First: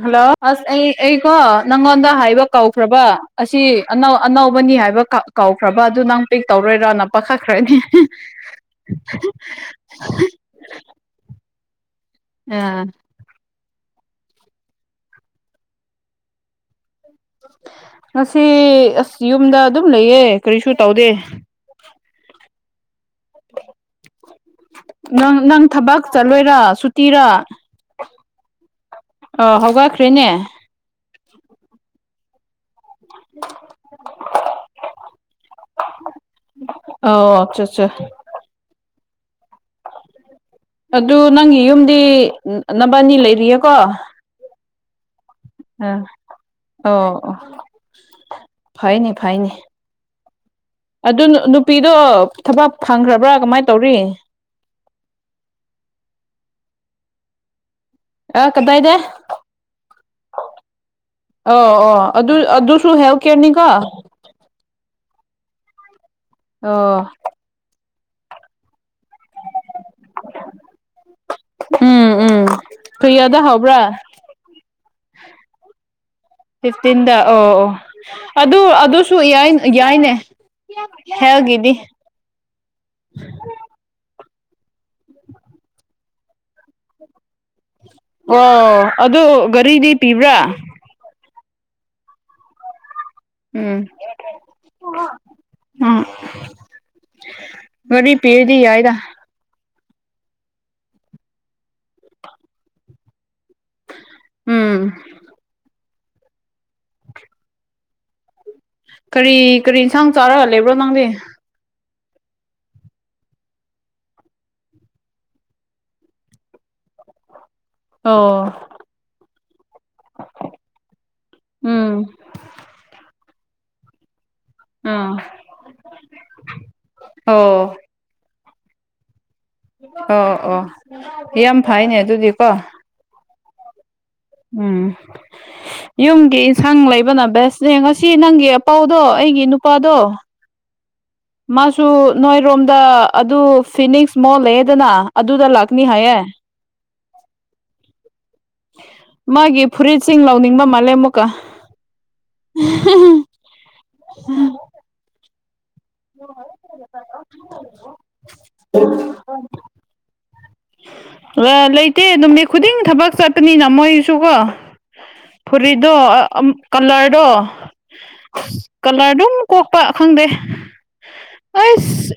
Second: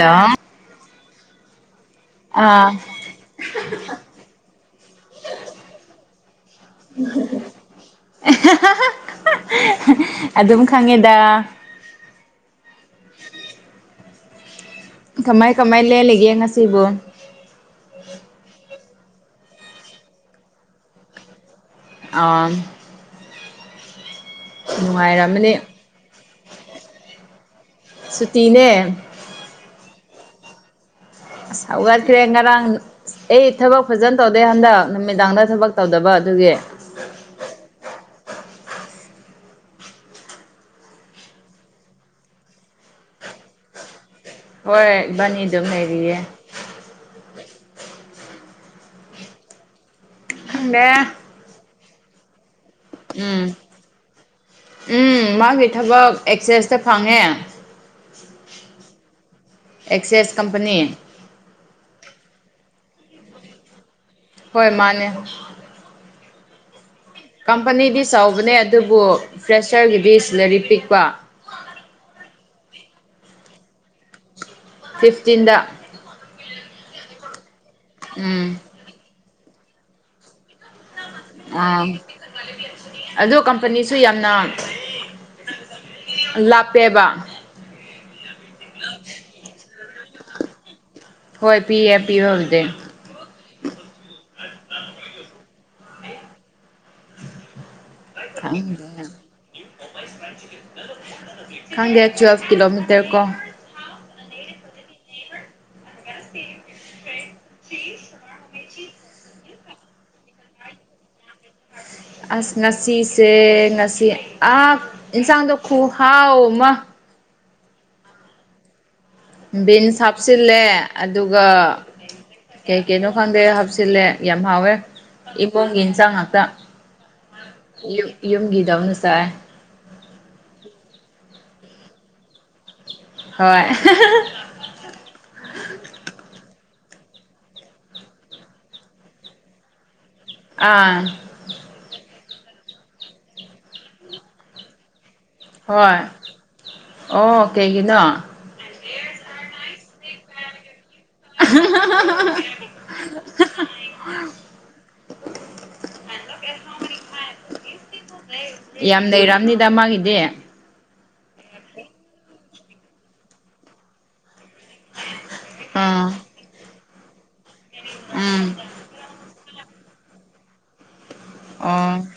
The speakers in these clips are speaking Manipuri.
ꯍꯜꯂꯣ ꯑꯁ ꯑꯩ ꯑꯩꯀꯣ ꯅꯪꯉꯣꯅꯗꯥ ꯍꯥꯏꯕ ꯑꯥ ꯀꯥꯎꯈ꯭ꯔꯕ ꯑꯁꯤ ꯑꯅꯧ ꯑꯅꯧꯕꯅꯤ ꯍꯥꯏꯕ ꯀꯥꯎꯈ꯭ꯔꯕ ꯑꯗꯨ ꯅꯪ ꯄꯤꯛ ꯇꯧꯔꯣꯏꯔꯥꯅ ꯄꯥꯈꯠꯈ꯭ꯔꯅꯤ ꯑꯗꯨꯝ ꯈꯪꯉꯦꯗ ꯑꯥ ꯀꯃꯥꯏ ꯀꯃꯥꯏ ꯂꯦꯜꯂꯤꯒꯦ ꯉꯁꯤꯕꯨ ꯉꯁꯤ ꯑꯁ ꯌꯨꯝꯗ ꯑꯗꯨꯝ ꯂꯩꯌꯦ ꯀꯔꯤꯁꯨ ꯇꯧꯗꯦ ꯑꯥ [unintelligible] ꯅꯪ ꯅꯨꯡꯉꯥꯏꯔꯝꯃꯅꯤ ꯅꯪ ꯊꯕꯛ ꯆꯠꯂꯣꯏꯔꯥ ꯁꯨꯇꯤꯔꯥ ꯁꯨꯇꯤꯅꯦ ꯑꯥ ꯍꯧꯒꯠꯈ꯭ꯔꯦꯅꯦ ꯑꯁ ꯍꯧꯒꯠꯈ꯭ꯔꯦ ꯉꯔꯥꯡ ꯑꯩ ꯊꯕꯛ ꯐꯖꯅ ꯇꯧꯗꯦ ꯍꯟꯗꯛ ꯅꯨꯃꯤꯗꯥꯡꯗ ꯊꯕꯛ ꯇꯧꯗꯕ ꯑꯗꯨꯒꯤ ꯑꯣ ꯑꯠ ꯆꯥ ꯆꯥ ꯑꯗꯨ ꯅꯪꯒꯤ ꯌꯨꯝꯗꯤ ꯅꯕꯥꯅꯤ ꯂꯩꯔꯤꯌꯦꯀꯣ ꯍꯣꯏ ꯏꯕꯥꯅꯤ ꯑꯗꯨꯝ ꯑ ꯂꯩꯔꯤꯌꯦ ꯑꯣ ꯐꯩꯅꯦ ꯐꯩꯅꯦ ꯈꯪꯗꯦ ꯑꯗꯨ ꯅꯨꯄꯤꯗꯣ ꯊꯕꯛ ꯐꯪꯈ꯭ꯔꯕ꯭ꯔꯥ ꯎꯝ ꯀꯃꯥꯏ ꯇꯧꯔꯤ ꯎꯝ ꯃꯥꯒꯤ ꯊꯕꯛ ꯑꯦꯛꯁꯦꯁꯇ ꯐꯪꯉꯦ ꯑ ꯀꯗꯥꯢꯗ ꯑꯦꯛꯁꯦꯁ ꯀꯝꯄꯅꯤ ꯑꯣ ꯑꯣ ꯑꯗꯨ ꯑꯗꯨꯁꯨ ꯍꯦꯂꯊ ꯀꯦꯔꯅꯤꯀꯣ ꯍꯣꯏ ꯃꯥꯅꯦ ꯑꯣ ꯀꯝꯄꯅꯤꯗꯤ ꯆꯥꯎꯕꯅꯦ ꯑꯗꯨꯕꯨ ꯐ꯭ꯔꯦꯁꯔꯒꯤꯗꯤ ꯁꯤꯂꯥꯔꯤ ꯄꯤꯛꯄ ꯎꯝ ꯎꯝ [unintelligible] ꯍꯥꯎꯕ꯭ꯔꯥ ꯐꯤꯐꯇꯤꯟꯗ ꯐꯤꯐꯇꯤꯟꯗ ꯑꯣ ꯑꯣ ꯎꯝ ꯑꯗꯨ ꯑꯗꯨꯁꯨ ꯌꯥꯢ ꯌꯥꯏꯅꯦ ꯍꯦꯜꯒꯤꯗꯤ ꯑꯥ ꯑꯗꯨ ꯀꯝꯄꯅꯤꯁꯨ ꯌꯥꯝꯅ ꯂꯥꯞꯄꯦꯕ ꯑꯣ ꯑꯗꯨ ꯒꯥꯔꯤꯗꯤ ꯄꯤꯕ꯭ꯔꯥ ꯍꯣꯏ ꯄꯤꯌꯦ ꯄꯤꯕꯕꯨꯗꯤ ꯎꯝ ꯎꯝ ꯒꯥꯔꯤ ꯄꯤꯔꯗꯤ ꯌꯥꯏꯗ [unintelligible] ꯈꯪꯗꯦ ꯇꯨꯋꯦꯜꯐ ꯀꯤꯂꯣꯃꯤꯇꯔ ꯀꯣ ꯎꯝ [inaudible] ꯀꯔꯤ ꯀꯔꯤ ꯏꯟꯁꯥꯡ ꯆꯥꯔꯒ ꯂꯩꯕ꯭ꯔꯣ ꯅꯪꯗꯤ ꯑꯁ ꯉꯁꯤꯁꯦ ꯉꯁꯤ ꯑꯥ ꯏꯟꯁꯥꯡꯗꯣ ꯈꯨꯍꯥꯎ ꯑꯃ ꯑꯣ ꯕꯤꯟꯁ ꯍꯥꯞꯆꯤꯜꯂꯦ ꯑꯗꯨꯒ ꯎꯝ ꯀꯩ ꯀꯩꯅꯣ ꯈꯪꯗꯦ ꯍꯥꯞꯆꯤꯜꯂꯦ ꯌꯥꯝ ꯍꯥꯎꯋꯦ ꯑꯥ ꯏꯕꯨꯡꯒꯤ ꯏꯟꯁꯥꯡ ꯉꯥꯛꯇ ꯑꯣ ꯌꯨꯝꯒꯤꯗꯧꯅ ꯆꯥꯏ ꯑꯣ ꯑꯣ ꯌꯥꯝ ꯐꯩꯅꯦ ꯑꯗꯨꯗꯤꯀꯣ ꯍꯣꯏ ꯎꯝ ꯌꯨꯝꯒꯤ ꯏꯟꯁꯥꯡ ꯂꯩꯕꯅ ꯕꯦꯁꯅꯦ ꯉꯁꯤ ꯅꯪꯒꯤ ꯑꯄꯧꯗꯣ ꯑꯩꯒꯤ ꯅꯨꯄꯥꯗꯣ ꯑꯥ ꯃꯥꯁꯨ ꯅꯣꯏꯔꯣꯝꯗ ꯑꯗꯨ ꯐꯤꯅꯤꯛꯁ ꯃꯣꯜ ꯂꯩꯌꯦꯗꯅ ꯑꯗꯨꯗ ꯂꯥꯛꯀꯅꯤ ꯍꯣꯏ ꯍꯥꯏꯌꯦ ꯑꯣ ꯀꯩꯒꯤꯅꯣ ꯃꯥꯒꯤ ꯐꯨꯔꯤꯠꯁꯤꯡ ꯂꯧꯅꯤꯡꯕ ꯃꯥꯜꯂꯦ ꯀꯥ [unintelligible] [unintelligible] ꯌꯥꯝ ꯂꯩꯔꯝꯅꯤꯗ ꯃꯥꯒꯤꯗꯤ ꯂꯥ ꯂꯩꯇꯦ ꯅꯨꯃꯤꯠ ꯈꯨꯗꯤꯡ ꯊꯕꯛ ꯆꯠꯄꯅꯤꯅ ꯃꯣꯏꯁꯨꯀꯣ [inaudible] ꯐꯨꯔꯤꯠꯗꯣ ꯑꯥ ꯑꯝ ꯀꯂꯔꯗꯣ ꯎꯝ ꯀꯂꯔꯗꯣ ꯀꯣꯛꯄ ꯈꯪꯗꯦ ꯑꯥ ꯑꯁ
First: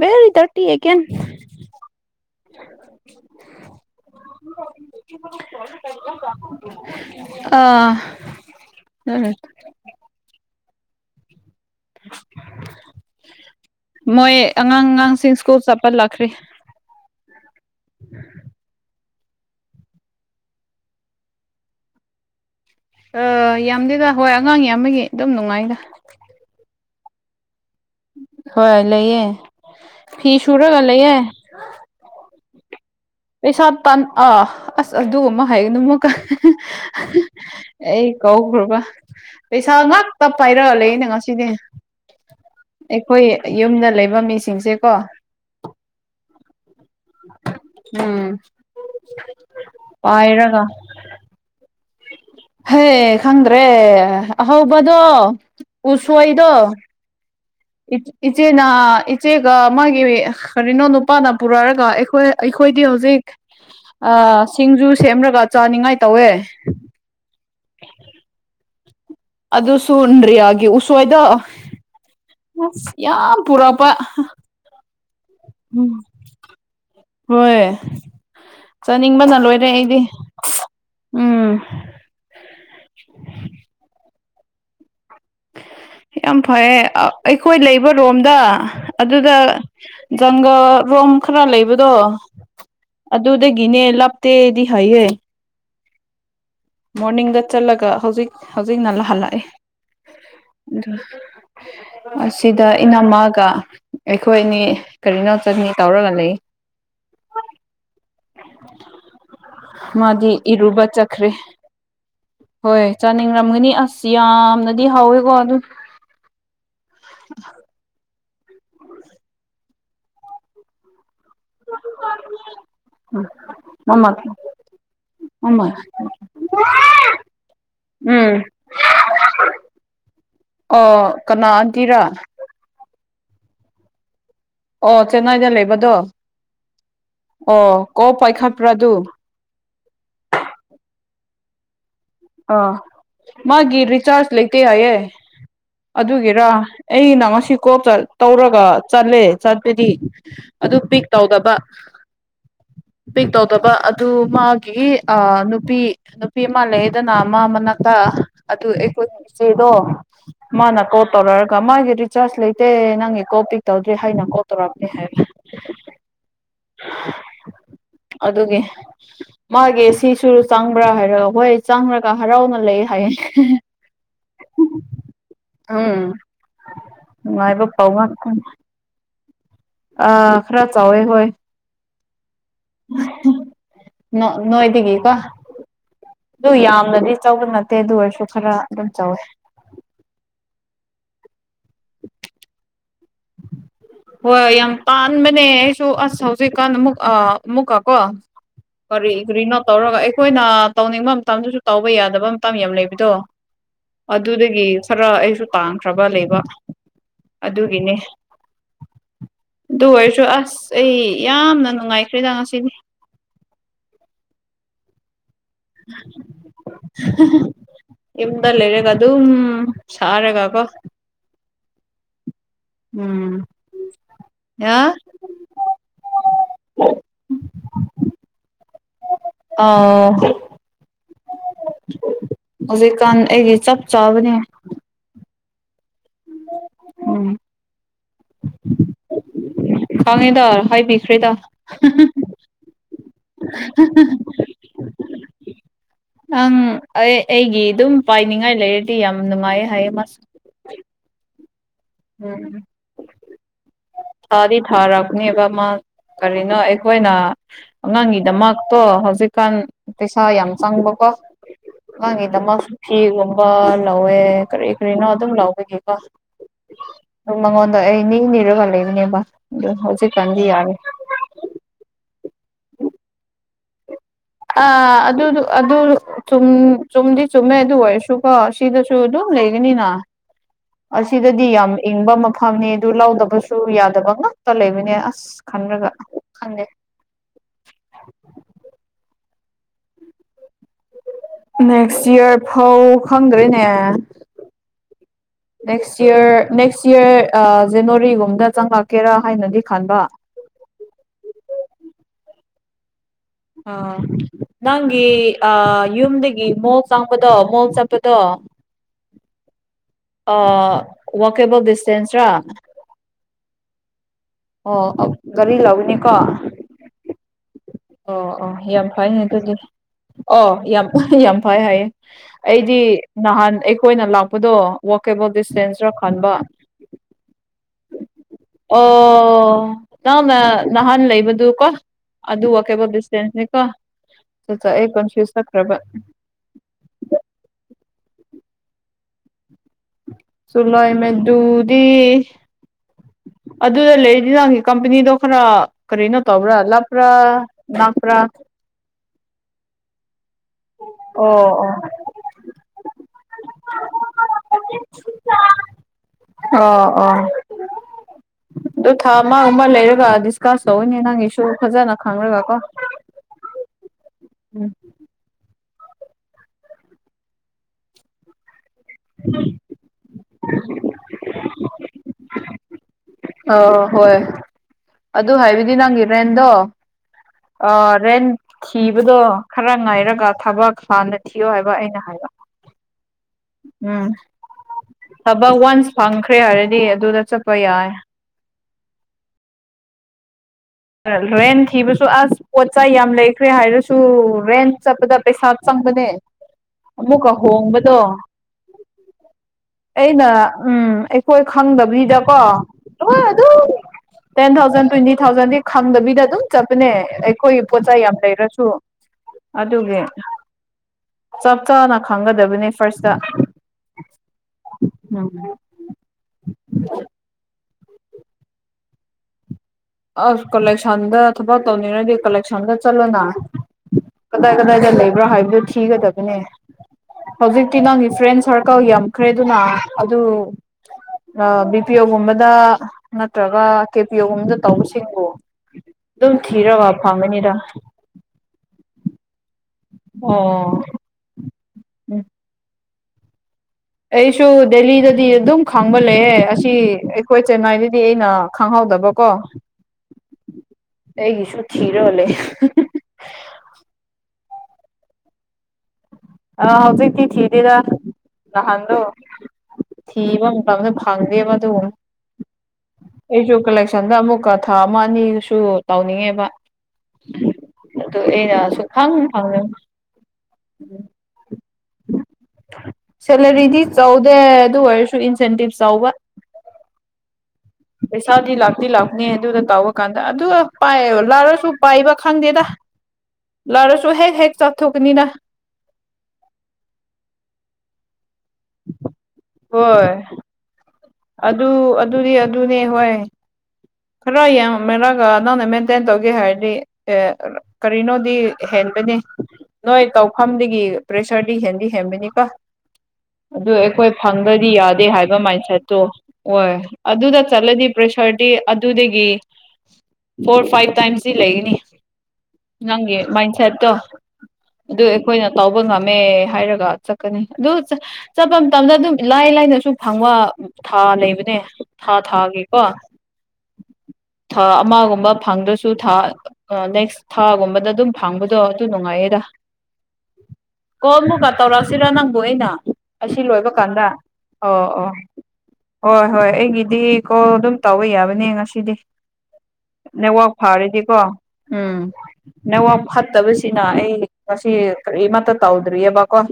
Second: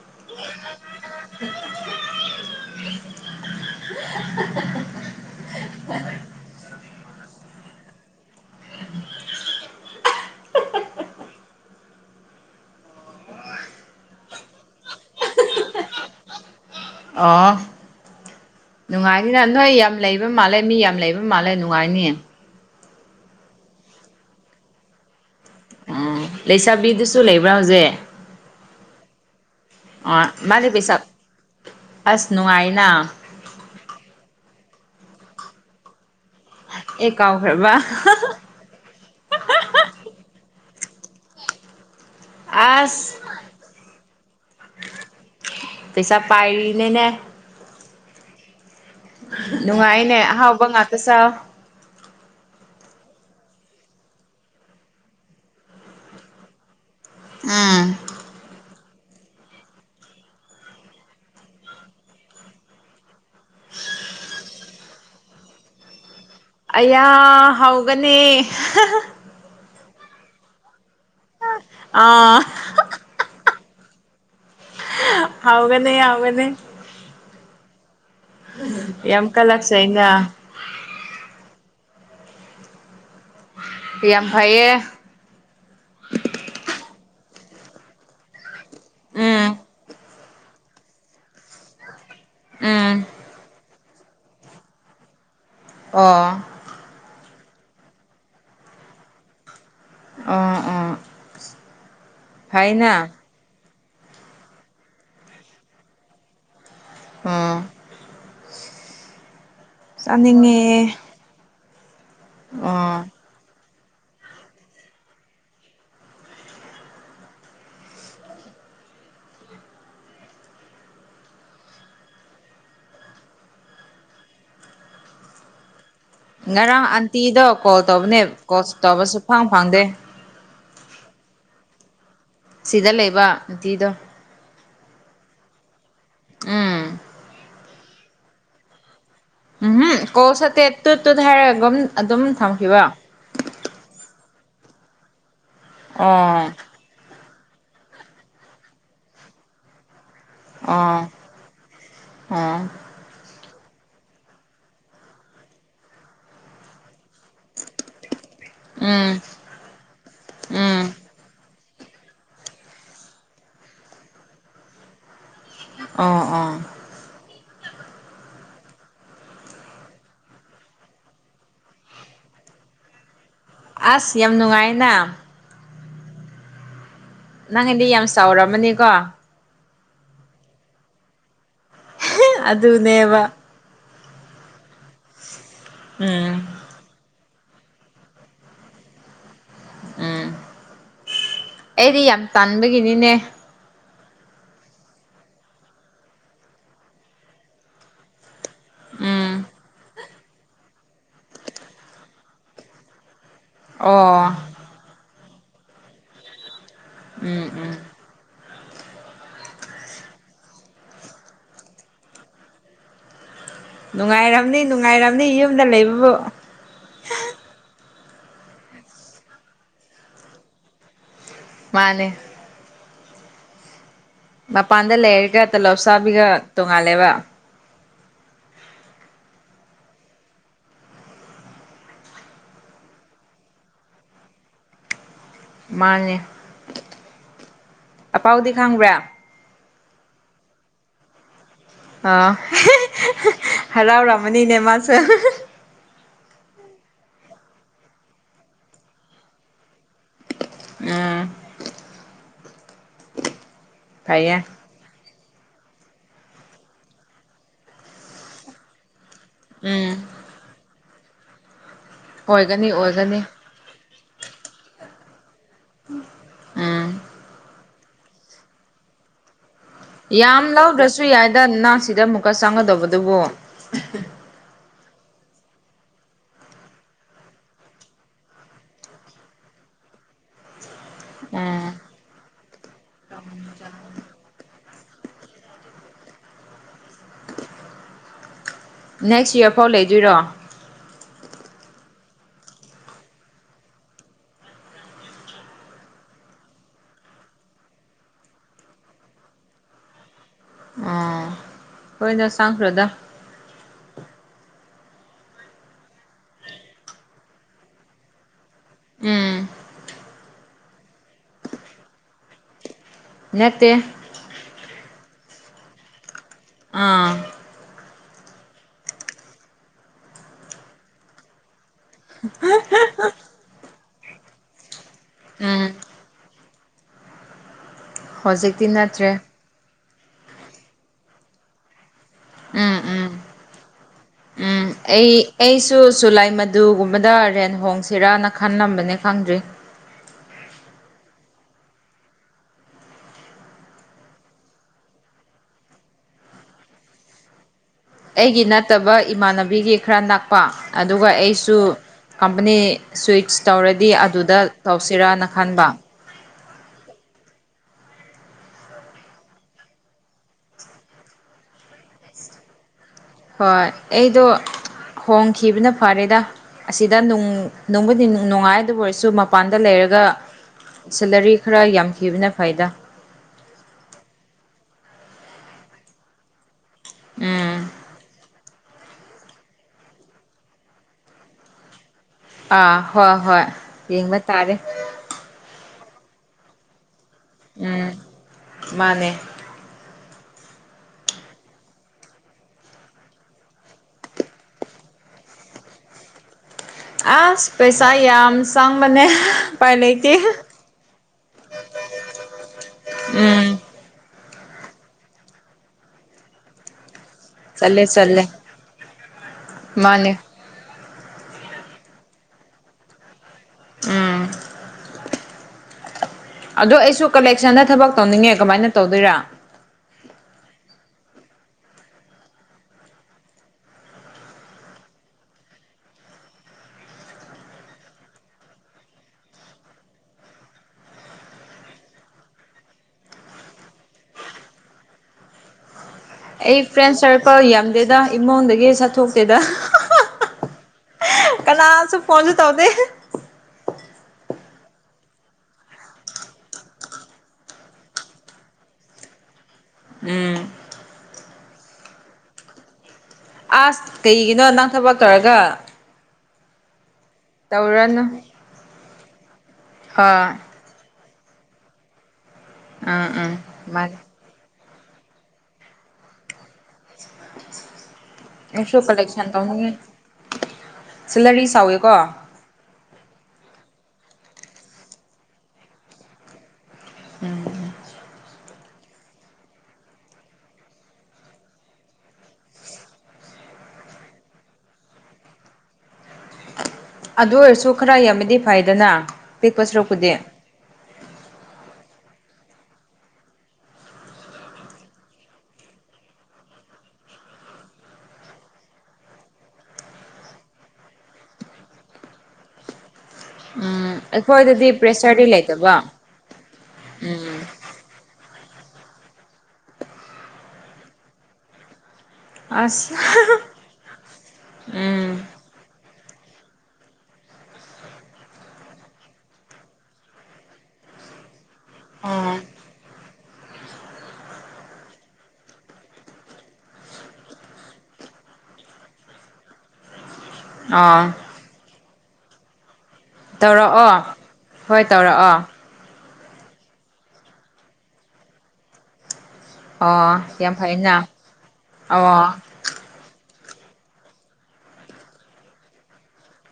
ꯕꯦꯔꯤ ꯗꯔꯇꯤ ꯑꯦꯒꯦꯟ [unintelligible] [unintelligible] ꯑꯥ [unintelligible] ꯃꯣꯏ ꯑꯉꯥꯡ ꯑꯉꯥꯡꯁꯤꯡ ꯁ꯭ꯀꯨꯜ ꯆꯠꯄ ꯂꯥꯛꯈ꯭ꯔꯤ ꯑꯣ ꯅꯨꯡꯉꯥꯏꯅꯤꯅ ꯅꯣꯏ ꯌꯥꯝ ꯂꯩꯕ ꯃꯥꯜꯂꯦ ꯃꯤ ꯌꯥꯝ ꯂꯩꯕ ꯃꯥꯜꯂꯦ ꯅꯨꯡꯉꯥꯏꯅꯤ ꯑꯥ ꯌꯥꯝꯗꯦꯗ ꯍꯣꯏ ꯑꯉꯥꯡ ꯌꯥꯝꯕꯒꯤ ꯑꯗꯨꯝ ꯅꯨꯡꯉꯥꯏꯗ ꯎꯝ ꯂꯩꯁꯥꯕꯤꯗꯨꯁꯨ ꯂꯩꯕ꯭ꯔꯥ ꯍꯧꯖꯤꯛ ꯍꯣꯏ ꯂꯩꯌꯦ ꯑꯣ ꯐꯤ ꯃꯥꯗꯤ ꯁꯨꯔꯒ ꯄꯩꯁꯥ ꯂꯩꯌꯦ ꯑꯁ ꯅꯨꯡꯉꯥꯏꯅ ꯄꯩꯁꯥ ꯇꯥꯟ ꯑꯥ ꯑꯁ ꯑꯗꯨꯒꯨꯝꯕ ꯍꯩꯒꯅꯨ ꯑꯃꯨꯛꯀꯥ ꯑꯦ ꯀꯥꯎꯈ꯭ꯔꯕ ꯑꯩ ꯀꯧꯈ꯭ꯔꯕ ꯄꯩꯁꯥ ꯉꯥꯛꯇ ꯄꯥꯏꯔꯒ ꯂꯩꯌꯦꯅꯦ ꯉꯁꯤꯗꯤ ꯑꯩꯈꯣꯏ ꯑꯁ ꯌꯨꯝꯗ ꯂꯩꯕ ꯃꯤꯁꯤꯡꯁꯦꯀꯣ ꯄꯩꯁꯥ ꯄꯥꯏꯔꯤꯅꯤꯅꯦ ꯎꯝ ꯅꯨꯡꯉꯥꯏꯅꯦ ꯄꯥꯏꯔꯒ ꯑꯍꯥꯎꯕ [inaudible] ꯉꯥꯛꯇ ꯆꯥꯎ ꯍꯦ ꯈꯪꯗ꯭ꯔꯦ ꯑꯍꯧꯕꯗꯣ ꯎꯁꯣꯏꯗꯣ ꯎꯝ ꯏ ꯏꯆꯦꯅ ꯏꯆꯦꯒ ꯃꯥꯒꯤ ꯀꯔꯤꯅꯣ ꯅꯨꯄꯥꯅ ꯄꯨꯔꯛꯑꯒ ꯑꯩꯈꯣꯏ ꯑꯩꯈꯣꯏꯗꯤ ꯍꯧꯖꯤꯛ ꯑꯥ ꯁꯤꯡꯖꯨ ꯁꯦꯝꯔꯒ ꯆꯥꯅꯤꯡꯉꯥꯏ ꯇꯧꯋꯦ ꯑꯌꯥ ꯍꯥꯎꯒꯅꯤ ꯑꯗꯨꯁꯨꯨ ꯎꯟꯗ꯭ꯔꯤꯌꯥꯒꯤ ꯎꯁꯣꯏꯗꯣ ꯑꯥ ꯑꯁ ꯌꯥꯝ ꯄꯨꯔꯛꯄ ꯍꯥꯎꯒꯅꯤ ꯌꯥꯎꯒꯅꯤ ꯍꯣꯏ ꯌꯥꯝ ꯆꯥꯅꯤꯡꯕꯅ ꯂꯣꯏꯔꯦ ꯑꯩꯗꯤ ꯀꯜꯂꯛꯆꯩꯅ ꯎꯝ [inaudible] ꯌꯥꯝ ꯍꯩꯌꯦ ꯌꯥꯝ ꯐꯩꯌꯦ ꯑꯩꯈꯣꯏ ꯂꯩꯕ ꯔꯣꯝꯗ ꯑꯗꯨꯗ ꯎꯝ ꯖꯪꯒꯜꯔꯣꯝ ꯈꯔ ꯂꯩꯕꯗꯣ ꯎꯝ ꯑꯗꯨꯗꯒꯤꯅꯦ ꯂꯞ ꯇꯦꯗꯤ ꯍꯩꯌꯦ ꯑꯣ ꯃꯣꯔꯅꯤꯡꯗ ꯆꯠꯂꯒ ꯍꯧꯖꯤꯛ ꯍꯧꯖꯤꯛ ꯉꯟꯂꯥ ꯍꯜꯂꯛꯑꯦ ꯑꯣ [unintelligible] ꯑꯁꯤꯗ ꯐꯩꯅ ꯏꯅꯝꯃꯒ ꯑꯩꯈꯣꯏꯅꯤ ꯀꯔꯤꯅꯣ ꯆꯠꯅꯤ ꯇꯧꯔꯒ ꯂꯩ꯫ ꯑꫭ ꯃꯥꯗꯤ ꯏꯔꯨꯕ ꯆꯥꯅꯤꯡꯉꯦ ꯆꯠꯈ꯭ꯔꯦ ꯍꯣꯏ ꯑꯣ ꯆꯥꯅꯤꯡꯔꯝꯒꯅꯤ ꯑꯁ ꯌꯥꯝꯅꯗꯤ ꯍꯥꯎꯋꯦꯀꯣ ꯑꯗꯨ [unintelligible] ꯃꯃꯥ ꯃꯃꯥ ꯉꯔꯥꯡ ꯑꯟꯇꯤꯗꯣ ꯀꯣꯜ ꯇꯧꯕꯅꯦ ꯀꯣꯜ ꯇꯧꯕ ꯁꯨ ꯐꯪ ꯐꯪꯗꯦ ꯑꯣ ꯀꯅꯥ ꯑꯟꯇꯤꯔꯥ ꯁꯤꯗ ꯂꯩꯕ ꯑꯟꯇꯤꯗꯣ ꯑꯣ ꯆꯦꯟꯅꯥꯏꯗ ꯂꯩꯕꯗꯣ ꯎꯝ꯫ ꯑꯣ ꯀꯣꯜ ꯄꯩꯈꯠꯄ꯭ꯔꯥ ꯑꯗꯨ ꯎꯝ ꯍꯨꯝ ꯀꯣꯜ ꯁꯠꯇꯦ ꯇꯨꯠ ꯇꯨꯠ ꯍꯥꯏꯔꯒꯝ ꯑꯗꯨꯝ ꯑꯥ ꯊꯝꯈꯤꯕ ꯃꯥꯒꯤ ꯔꯤꯆꯥꯔꯖ ꯂꯩꯇꯦ ꯍꯥꯏꯌꯦ ꯑꯗꯨꯒꯤꯔꯥ ꯑꯣ ꯑꯩꯅ ꯉꯁꯤ ꯀꯣꯜ ꯇꯧ ꯇꯧꯔꯒ ꯆꯠꯂꯦ ꯆꯠꯄꯗꯤ ꯑꯗꯨ ꯄꯤꯛ ꯑꯣ ꯇꯧꯗꯕ ꯑꯣ ꯄꯤꯛ ꯇꯧꯗꯕ ꯑꯗꯨ ꯃꯥꯒꯤ ꯑ ꯅꯨꯄꯤ ꯅꯨꯄꯤ ꯑꯃ ꯂꯩ ꯗꯅ ꯑꯃ ꯑꯃꯅꯥꯛꯇ ꯑꯗꯨ ꯎꯝ ꯑꯩꯈꯏ ꯆꯦꯗꯣ ꯃꯥꯅ ꯎꯝ ꯀꯣꯜ ꯇꯧꯔꯛꯑꯒ ꯃꯥꯒꯤ ꯔꯤꯆꯥꯔꯖ ꯂꯩꯇꯦ ꯅꯪꯒꯤ ꯀꯣꯜ ꯄꯤꯛ ꯇꯧꯗ꯭ꯔꯤ ꯍꯥꯏꯅ ꯀꯣꯜ ꯇꯧꯔꯛꯑꯦ ꯍꯥꯏꯕꯅꯤ ꯑꯣ ꯑꯣ ꯑꯗꯨꯒꯤ ꯃꯥꯒꯤ ꯁꯤꯁꯨ ꯆꯪꯕ꯭ꯔꯥ ꯍꯥꯏꯔꯒ ꯍꯣꯏ ꯆꯪꯔꯒ ꯍꯔꯥꯎꯅ ꯂꯩ ꯍꯥꯏꯌꯦ ꯑꯁ ꯌꯥꯝ ꯅꯨꯡꯉꯥꯏꯅ ꯑꯝ ꯅꯪ ꯑꯩꯗꯤ ꯌꯥꯝ ꯁꯥꯎꯔꯝꯃꯅꯤꯀꯣ ꯑꯥ ꯈꯔ ꯆꯥꯎꯋꯦ ꯍꯣꯏ ꯍꯦ ꯑꯗꯨꯅꯦꯕ ꯅꯣꯏ ꯅꯣꯏꯗꯒꯤꯀꯣ ꯎꯝ꯫ ꯑꯗꯨ ꯌꯥꯝꯅꯗꯤ ꯆꯧꯕ ꯅꯠꯇꯦ ꯑꯗꯨ ꯑꯣꯏꯔꯁꯨ ꯈꯔ ꯑꯗꯨꯝ ꯆꯧꯋꯦ ꯎꯝ ꯑꯩꯗꯤ ꯌꯥꯝ ꯇꯟꯕꯒꯤꯅꯤꯅꯦ [inaudible] ꯍꯣꯏ ꯌꯥꯝ ꯇꯟꯕꯅꯦ ꯑꯩꯁꯨ ꯑꯁ ꯍꯧꯖꯤꯛꯀꯥꯟ ꯑꯃꯨꯛꯀ ꯑꯥ ꯑꯃꯨꯛꯀꯀꯣ ꯀꯔꯤ ꯎꯝ ꯀꯔꯤꯅꯣ ꯇꯧꯔꯒ ꯑꯩꯈꯣꯏꯅ ꯇꯧꯅꯤꯡꯕ ꯃꯇꯝꯗꯨꯁꯨ ꯇꯧꯕ ꯌꯥꯗꯕ ꯃꯇꯝ ꯌꯥꯝ ꯂꯩꯕꯗꯣ ꯑꯣ ꯑꯗꯨꯗꯒꯤ ꯈꯔ ꯑꯩꯁꯨ ꯇꯥꯡꯈ꯭ꯔꯥꯕ ꯂꯩꯕ ꯎꯝ ꯎꯝ ꯑꯗꯨꯒꯤꯅꯤ ꯑꯗꯨ ꯑꯣꯏꯔꯁꯨ ꯑꯁ ꯑꯩ ꯌꯥꯝꯅ ꯅꯨꯡꯉꯥꯏꯈ꯭ꯔꯦꯗ ꯉꯁꯤꯗꯤ ꯅꯨꯡꯉꯥꯏꯔꯝꯅꯤ ꯅꯨꯡꯉꯥꯏꯔꯝꯅꯤ ꯌꯨꯝꯗ ꯂꯩꯕꯕꯨ ꯌꯨꯝꯗ ꯂꯩꯔꯒ ꯑꯗꯨꯝ ꯁꯥꯔꯒꯀꯣ ꯃꯥꯅꯦ ꯎꯝ꯫ ꯌꯥ ꯃꯄꯥꯟꯗ ꯂꯩꯔꯒ ꯇꯣꯂꯣꯞ ꯆꯥꯕꯤꯒ ꯇꯣꯡꯉꯥꯜꯂꯦꯕ ꯑꯥꯎ ꯍꯧꯖꯤꯛꯀꯥꯟ ꯑꯩꯒꯤ ꯆꯞ ꯆꯥꯕꯅꯤ ꯃꯥꯅꯦ ꯎꯝ ꯑꯄꯥꯎꯗꯤ ꯈꯪꯕ꯭ꯔꯥ ꯈꯪꯉꯦꯗ ꯍꯥꯏꯕꯤꯈ꯭ꯔꯦꯗ ꯑꯥ ꯍꯔꯥꯎꯔꯝꯃꯅꯤꯅꯦ ꯃꯥꯁꯨ ꯅꯪ ꯑꯩ ꯑꯩꯒꯤ ꯑꯗꯨꯝ ꯄꯥꯏꯅꯤꯡꯉꯥꯏ ꯂꯩꯔꯗꯤ ꯌꯥꯝ ꯅꯨꯡꯉꯥꯏꯌꯦ ꯍꯥꯏꯌꯦ ꯃꯥꯁꯨ ꯎꯝ ꯎꯝ ꯐꯩꯌꯦ ꯐꯗꯤ ꯐꯔꯕꯅꯦꯕ ꯃꯥ ꯀꯔꯤꯅꯣ ꯑꯩꯈꯣꯏꯅ ꯑꯉꯥꯡꯒꯤꯗꯃꯛꯇꯣ ꯍꯧꯖꯤꯛꯀꯥꯟ ꯎꯝ ꯄꯩꯁꯥ ꯌꯥꯝ ꯆꯪꯕꯀꯣ ꯃꯥꯒꯤꯗꯃꯛ ꯑꯣꯏꯒꯅꯤ ꯑꯣꯏꯒꯅꯤ ꯐꯤꯒꯨꯝ ꯄꯥ ꯂꯧꯋꯦ ꯀꯔꯤ ꯀꯔꯤꯅꯣ ꯑꯗꯨꯝ ꯂꯧꯕꯒꯤꯀꯣ ꯎꯝ ꯑꯩ ꯃꯉꯣꯟꯗ ꯑꯩ ꯅꯤ ꯅꯤꯔꯒ ꯂꯩꯕꯅꯦꯕ ꯑꯗꯨ ꯌꯥꯝ ꯍꯧꯖꯤꯛꯀꯥꯟꯗꯤ ꯌꯥꯔꯦ ꯂꯧꯗ꯭ꯔꯁꯨ ꯌꯥꯏꯗ ꯅꯥ ꯁꯤꯗ ꯃꯨꯛꯀ ꯆꯪꯒꯗꯧꯕꯗꯨꯕꯨ ꯑꯥ ꯑꯗꯨꯗꯨ ꯑꯗꯨ ꯨꯆꯨꯝ ꯆꯨꯝꯗꯤ ꯆꯨꯝꯃꯦ ꯑꯗꯨ ꯑꯣꯏꯔꯁꯨꯀꯣ ꯁꯤꯗꯁꯨ ꯑꯗꯨꯝ ꯂꯩꯔꯤꯅꯤꯅ ꯑꯁꯤꯗꯗꯤ ꯎꯝ ꯌꯥꯝ ꯏꯪꯕ ꯃꯐꯝꯅꯤ ꯑꯗꯨ ꯂꯧꯗꯕꯁꯨ ꯌꯥꯗꯕ ꯉꯥꯛꯇ ꯂꯩꯕꯅꯦ ꯑꯁ ꯈꯟꯔꯒ ꯈꯟꯗꯦ ꯅꯦꯛꯁ ꯌꯔꯐꯥꯎ ꯂꯩꯗꯣꯏꯔꯣ ꯅꯦꯛꯁ ꯌꯔ ꯐꯥꯎ ꯈꯪꯗ꯭ꯔꯦꯅꯦ ꯅꯦꯛꯁ ꯌꯔ ꯅꯦꯛꯁ ꯌꯔ ꯑꯥ ꯖꯟꯋꯥꯔꯤꯒꯨꯝꯕꯗ ꯆꯪꯪꯂꯛꯀꯦꯔꯥ ꯍꯥꯏꯅꯗꯤ ꯈꯟꯕ ꯑꯥ ꯂꯣꯏꯅ ꯆꯪꯈ꯭ꯔꯣꯗ ꯑꯥ ꯅꯪꯒꯤ ꯑꯥ ꯌꯨꯝꯗꯒꯤ ꯃꯣꯜ ꯆꯪꯕꯗꯣ ꯃꯣꯜ ꯆꯠꯄꯗꯣ ꯎꯝ ꯑꯥ ꯋꯥꯀꯦꯕꯜ ꯗꯤꯁꯇꯦꯟꯁꯔ ꯅꯠꯇꯦ ꯑꯣ ꯑꯥꯎ ꯒꯥꯔꯤ ꯂꯧꯒꯅꯤꯀꯣ ꯑꯥ ꯑꯣ ꯑꯣ ꯌꯥꯝ ꯐꯩꯅꯦ ꯑꯗꯨꯗꯤ ꯑꯣ ꯌꯥꯝ ꯌꯥꯝ ꯐꯩ ꯍꯥꯏꯌꯦ ꯑꯩꯗꯤ ꯅꯍꯥꯟ ꯑꯩꯈꯣꯏꯅ ꯂꯥꯛꯄꯗꯣ ꯋꯥꯛꯀꯦꯕꯜ ꯎꯝ ꯗꯤꯁꯇꯦꯟꯁꯔ ꯈꯟꯕ ꯍꯧꯖꯤꯛꯇꯤ ꯅꯠꯇ꯭ꯔꯦ ꯑꯣ ꯅꯪꯅ ꯅꯍꯥꯟ ꯂꯩꯕꯗꯨ ꯀꯣ ꯑꯗꯨ ꯎꯝ ꯋꯥꯛꯀꯦꯕꯜ ꯎꯝ ꯗꯤꯁꯇꯦꯟꯁꯅꯤ ꯀꯣ ꯎꯝ ꯑꯩ ꯑꯩꯁꯨ ꯖꯨꯂꯥꯏ ꯃꯗꯨꯒꯨꯝꯕꯗ ꯔꯦꯟ ꯍꯣꯡꯁꯤꯔꯥꯅ ꯈꯜꯂꯝꯕꯅꯦ ꯈꯪꯗ꯭ꯔꯤ ꯖꯨꯂꯥꯏ ꯃꯦꯗꯨꯗꯤ ꯑꯗꯨꯗ ꯂꯩꯔꯗꯤ ꯅꯪꯒꯤ ꯀꯝꯄꯅꯤꯗꯣ ꯈꯔ ꯀꯔꯤꯅꯣ ꯇꯧꯕ꯭ꯔꯥ ꯂꯥꯞꯄ꯭ꯔꯥ ꯅꯛꯄ꯭ꯔꯥ ꯑꯩꯒꯤ ꯅꯠꯇꯕ ꯏꯃꯥꯟꯅꯕꯤꯒꯤ ꯈꯔ ꯅꯛꯄ ꯑꯗꯨꯒ ꯑꯣ ꯑꯩꯁꯨ ꯑꯣ ꯀꯝꯄꯅꯤ ꯁ꯭ꯋꯤꯆ ꯇꯧꯔꯗꯤ ꯑꯗꯨꯗ ꯇꯧꯁꯤꯔꯅ ꯈꯟꯕ ꯑꯣ ꯑꯣ ꯑꯗꯨ ꯊꯥ ꯑꯃ ꯒꯨꯝꯕ ꯂꯩꯔꯒ ꯗꯤꯁꯀꯥꯁ ꯇꯧꯋꯦꯅꯦ ꯅꯪꯒꯤꯁꯨ ꯐꯖꯅ ꯈꯪꯔ꯭ꯔꯒ ꯀꯣ ꯍꯣꯏ ꯑꯩꯗꯣ ꯎꯝ ꯍꯣꯡꯈꯤꯕꯅ ꯐꯔꯦꯗ ꯑꯁꯤꯗꯅꯨꯡ ꯅꯨꯡꯕꯨꯗꯤ ꯅꯨꯡꯉꯥꯏ ꯑꯗꯨꯕꯨ ꯑꯣꯏꯔꯁꯨ ꯃꯄꯥꯟꯗ ꯂꯩꯔꯒ ꯁꯦꯂꯔꯤ ꯈꯔ ꯌꯥꯝꯈꯤꯕꯅ ꯐꯩꯗ ꯑꯥ ꯍꯣꯏ ꯑꯗꯨ ꯍꯥꯏꯕꯗꯤ ꯅꯪꯒꯤ ꯔꯦꯟꯗꯣ ꯎꯝ ꯑꯥ ꯔꯦꯟ ꯊꯤꯕꯗꯣ ꯈꯔ ꯉꯥꯏꯔꯒ ꯊꯕꯛ ꯍꯥꯟꯅ ꯊꯤꯌꯣ ꯍꯥꯏꯕ ꯑꯩꯅ ꯍꯥꯏꯕ ꯑꯥ ꯍꯣꯏ ꯍꯣꯏ ꯎꯝ ꯌꯦꯡꯕ ꯇꯥꯔꯦ ꯊꯕꯛ ꯋꯥꯟꯁ ꯐꯪꯈ꯭ꯔꯦ ꯍꯥꯏꯔꯗꯤ ꯑꯗꯨꯗ ꯆꯠꯄ ꯎꯝ ꯌꯥꯏ ꯃꯥꯅꯦ ꯔꯦꯟ ꯊꯤꯕꯁꯨ ꯑꯁ ꯄꯣꯠ ꯆꯩ ꯌꯥꯝ ꯂꯩꯈ꯭ꯔꯦ ꯍꯥꯏꯔꯁꯨ ꯔꯦꯟ ꯆꯠꯄꯗ ꯄꯩꯁꯥ ꯆꯪꯕꯅꯦ [inaudible] ꯑꯃꯨꯛꯀ ꯑꯁ ꯄꯩꯁꯥ ꯍꯣꯡꯕꯗꯣ ꯌꯥꯝ ꯆꯪꯕꯅꯦ ꯎꯄꯥꯏ ꯂꯩꯇꯦ ꯑꯩꯅ ꯎꯝ ꯍꯣꯏ ꯈꯪꯗꯕꯤꯗꯀꯣ ꯍꯣꯏ ꯎꯝ ꯑꯗꯨꯝ ꯇꯦꯟ ꯊꯥꯎꯖꯟ ꯇ꯭ꯋꯦꯟꯇꯤ ꯊꯥꯎꯖꯟꯗꯤ ꯈꯪꯗꯕꯤꯗ ꯑꯗꯨꯝ ꯆꯠꯄꯅꯦ ꯑꯩꯈꯣꯏꯒꯤ ꯄꯣꯠ ꯆꯠꯂꯦ ꯆꯩ ꯌꯥꯝ ꯆꯠꯂꯦ ꯂꯩꯔꯁꯨ ꯑꯗꯨꯒꯤ ꯃꯥꯅꯦ ꯆꯞ ꯆꯥꯅ ꯈꯪꯒꯗꯕꯅꯤ ꯐꯥꯔꯁꯇ ꯎꯝ ꯎꯝ ꯑꯗꯣ ꯑꯩꯁꯨ ꯀꯂꯦꯛꯁꯟꯗ ꯊꯕꯛ ꯇꯧꯅꯤꯡꯉꯦ ꯀꯃꯥꯏꯅ ꯇꯧꯗꯣꯏꯔꯥ ꯑꯁ ꯀꯂꯦꯛꯁꯟꯗ ꯊꯕꯛ ꯇꯧꯅꯤꯡꯔꯗꯤ ꯀꯂꯦꯛꯁꯟꯗ ꯆꯠꯂꯣꯅꯥ ꯀꯗꯥꯏ ꯀꯗꯥꯏꯗ ꯂꯩꯕ꯭ꯔ ꯍꯥꯏꯕꯗꯨ ꯊꯤꯒꯗꯕꯅꯦ ꯍꯧꯖꯤꯛꯇꯤ ꯅꯪꯒꯤ ꯐ꯭ꯔꯦꯟ ꯁꯥꯔꯀꯜ ꯌꯥꯝꯈ꯭ꯔꯦ ꯑꯗꯨꯅ ꯑꯗꯨ ꯕꯤ ꯄꯤ ꯑꯣ ꯒꯨꯝꯕꯗ ꯅꯠꯇ꯭ꯔꯒ ꯀꯦ ꯄꯤ ꯑꯣ ꯒꯨꯝꯕꯗ ꯇꯧꯕꯁꯤꯡꯕꯨ ꯑꯗꯨꯝ ꯑꯩ ꯊꯤꯔꯒ ꯐ꯭ꯔꯦꯟ ꯁꯥꯔꯀꯜ ꯐꯪꯒꯅꯤꯗ ꯌꯥꯝꯗꯦꯗ ꯏꯃꯨꯡꯗꯒꯤ ꯆꯠꯊꯣꯛꯇꯦꯗ ꯑꯣ ꯀꯥꯅꯁꯨ ꯎꯝ ꯐꯣꯟꯁꯨ ꯇꯧꯗꯦ ꯑꯩꯁꯨ ꯗꯦꯂꯤꯗꯗꯤ ꯑꯗꯨꯝ ꯈꯪꯕ ꯂꯩꯑꯦ ꯑꯁꯤ ꯑꯩꯈꯣꯏ ꯆꯦꯟꯅꯥꯏꯗꯗꯤ ꯑꯩꯅ ꯈꯪꯍꯧꯗꯕ ꯀꯣ ꯎꯝ ꯑꯩꯒꯤꯁꯨ ꯊꯤꯔꯒ ꯂꯩ ꯑꯁ ꯀꯩꯒꯤꯅꯣ ꯅꯪ ꯊꯕꯛ ꯇꯧꯔꯒ ꯑꯥ ꯍꯧꯖꯤꯛꯇꯤ ꯊꯤꯗꯦꯗ ꯇꯧꯔꯅꯨ ꯅꯍꯥꯟꯗꯣ ꯍꯣꯏ ꯊꯤꯕꯝ ꯐꯪꯁꯨ ꯐꯪꯗꯦꯕ ꯑꯗꯨ ꯎꯝ ꯎꯝ ꯑꯩꯁꯨ ꯃꯥꯅꯦ ꯀꯂꯦꯛꯁꯟꯗ ꯑꯃꯨꯛꯀꯥ ꯊꯥ ꯑꯃ ꯑꯅꯤꯗꯨꯁꯨ ꯇꯩꯅꯤꯡꯉꯦꯕ ꯑꯗꯨ ꯑꯩꯅ ꯑꯩꯁꯨ ꯁꯨꯛꯐꯪ ꯀꯂꯦꯛꯁꯟ ꯐꯪꯗꯕ [unintelligible] ꯀꯣ ꯁꯦꯂꯔꯤꯗꯤ ꯆꯥꯎꯗꯦ ꯑꯗꯨ ꯑꯣꯏꯔꯁꯨ ꯏꯟꯁꯦꯟꯇꯤꯞ ꯆꯥꯎꯕ ꯎꯝ ꯄꯩꯁꯥꯗꯤ ꯂꯥꯛꯇꯤ ꯂꯥꯛꯄꯅꯤ ꯑꯗꯨꯗ ꯇꯥꯎꯕ ꯀꯥꯟꯗ ꯑꯗꯨꯒ ꯄꯥꯏ ꯂꯥꯛꯔꯁꯨ ꯄꯥꯏꯕ ꯈꯪꯗꯦꯗ ꯂꯥꯛꯔꯁꯨ ꯍꯦꯛ ꯍꯦꯛ ꯆꯥꯊꯣꯛꯀꯅꯤꯗ ꯑꯗꯨ ꯑꯣꯏꯔꯁꯨ ꯈꯔ ꯌꯥꯝꯕꯗꯤ ꯐꯩꯗꯅ ꯄꯤꯛꯄ ꯍꯣꯏ ꯁꯔꯨꯛꯄꯨꯗꯤ ꯑꯗꯨ ꯑꯗꯨꯗꯤ ꯑꯗꯨꯅꯦ ꯍꯣꯏ ꯈꯔ ꯌꯥꯝꯔꯒ ꯅꯪꯅ ꯃꯦꯟꯇꯦꯟ ꯇꯧꯒꯦ ꯍꯥꯏꯔꯗꯤ ꯑꯦ ꯀꯔꯤꯅꯣꯗꯤ ꯍꯦꯟꯕꯅꯤ ꯅꯣꯏ ꯇꯧꯐꯝꯗꯒꯤ ꯄ꯭ꯔꯦꯁꯔꯗꯤ ꯍꯦꯟꯗꯤ ꯍꯦꯟꯕꯅꯤꯀꯣ ꯑꯗꯨ ꯎꯝ ꯑꯩꯈꯣꯏ ꯐꯪꯗ꯭ꯔꯗꯤ ꯑꯩꯈꯣꯏꯗꯗꯤ ꯌꯥꯗꯦ ꯄ꯭ꯔꯦꯁꯔꯗꯤ ꯍꯥꯏꯕ ꯂꯩꯇꯕ ꯃꯥꯏꯟꯁꯦꯠꯇꯣ ꯑꯣꯏ ꯑꯗꯨꯗ ꯎꯝ ꯆꯠꯂꯗꯤ ꯄ꯭ꯔꯦꯁꯔꯗꯤ ꯑꯗꯨꯗꯒꯤ ꯐꯣꯔ ꯐꯥꯏꯚ ꯇꯥꯏꯝꯁꯇꯤ ꯂꯩꯒꯅꯤ ꯑꯁ ꯅꯪꯒꯤ ꯃꯥꯏꯟꯁꯦꯠꯇꯣ ꯑꯗꯨ ꯎꯝ ꯑꯩꯈꯣꯏꯅ ꯇꯧꯕ ꯉꯝꯃꯦ ꯍꯥꯏꯔꯒ ꯆꯠꯀꯅꯤ ꯑꯗꯨ ꯆꯠꯄ ꯃꯇꯝꯗ ꯑꯗꯨꯝ ꯏꯂꯥꯏ ꯂꯥꯏꯅꯁꯨ ꯐꯪꯕ ꯊꯥ ꯂꯩꯕꯅꯦ ꯊꯥ ꯑꯣ ꯊꯥꯒꯤꯀꯣ ꯊꯥ ꯑꯃꯒꯨꯝꯕ ꯐꯪꯗ꯭ꯔꯁꯨ ꯊꯥ ꯅꯦꯛꯁ ꯊꯥꯒꯨꯝꯕꯗ ꯑꯗꯨꯝ ꯐꯪꯕꯗꯣ ꯑꯗꯨ ꯅꯨꯡꯉꯥꯏꯌꯦꯗ ꯑꯣ ꯀꯣꯜ ꯑꯃꯨꯛꯀ ꯇꯧꯔꯛꯁꯤꯔ ꯅꯪꯕꯨ ꯑꯩꯅ ꯑꯁꯤ ꯂꯣꯏꯕ ꯀꯥꯟꯗ ꯇꯧꯔꯛꯑꯣ ꯑꯣ ꯍꯣꯏ ꯑꯣ ꯇꯧꯔꯛꯑꯣ ꯍꯣꯏ ꯍꯣꯏ ꯑꯩꯒꯤꯗꯤ ꯀꯣꯜ ꯑꯗꯨꯝ ꯇꯧꯕ ꯌꯥꯕꯅꯦ ꯉꯁꯤꯗꯤ ꯑꯣ ꯅꯦꯛꯋꯥꯛ ꯌꯥꯝ ꯐꯩꯅ ꯐꯥꯔꯤꯗꯤꯀꯣ ꯎꯝ ꯑꯣ ꯅꯦꯠꯋꯥꯛ ꯐꯠꯇꯕꯁꯤꯅ ꯑꯩ ꯉꯁꯤ ꯀꯔꯤꯃꯠꯇ ꯇꯧꯗ꯭ꯔꯤꯑꯦꯕꯀꯣ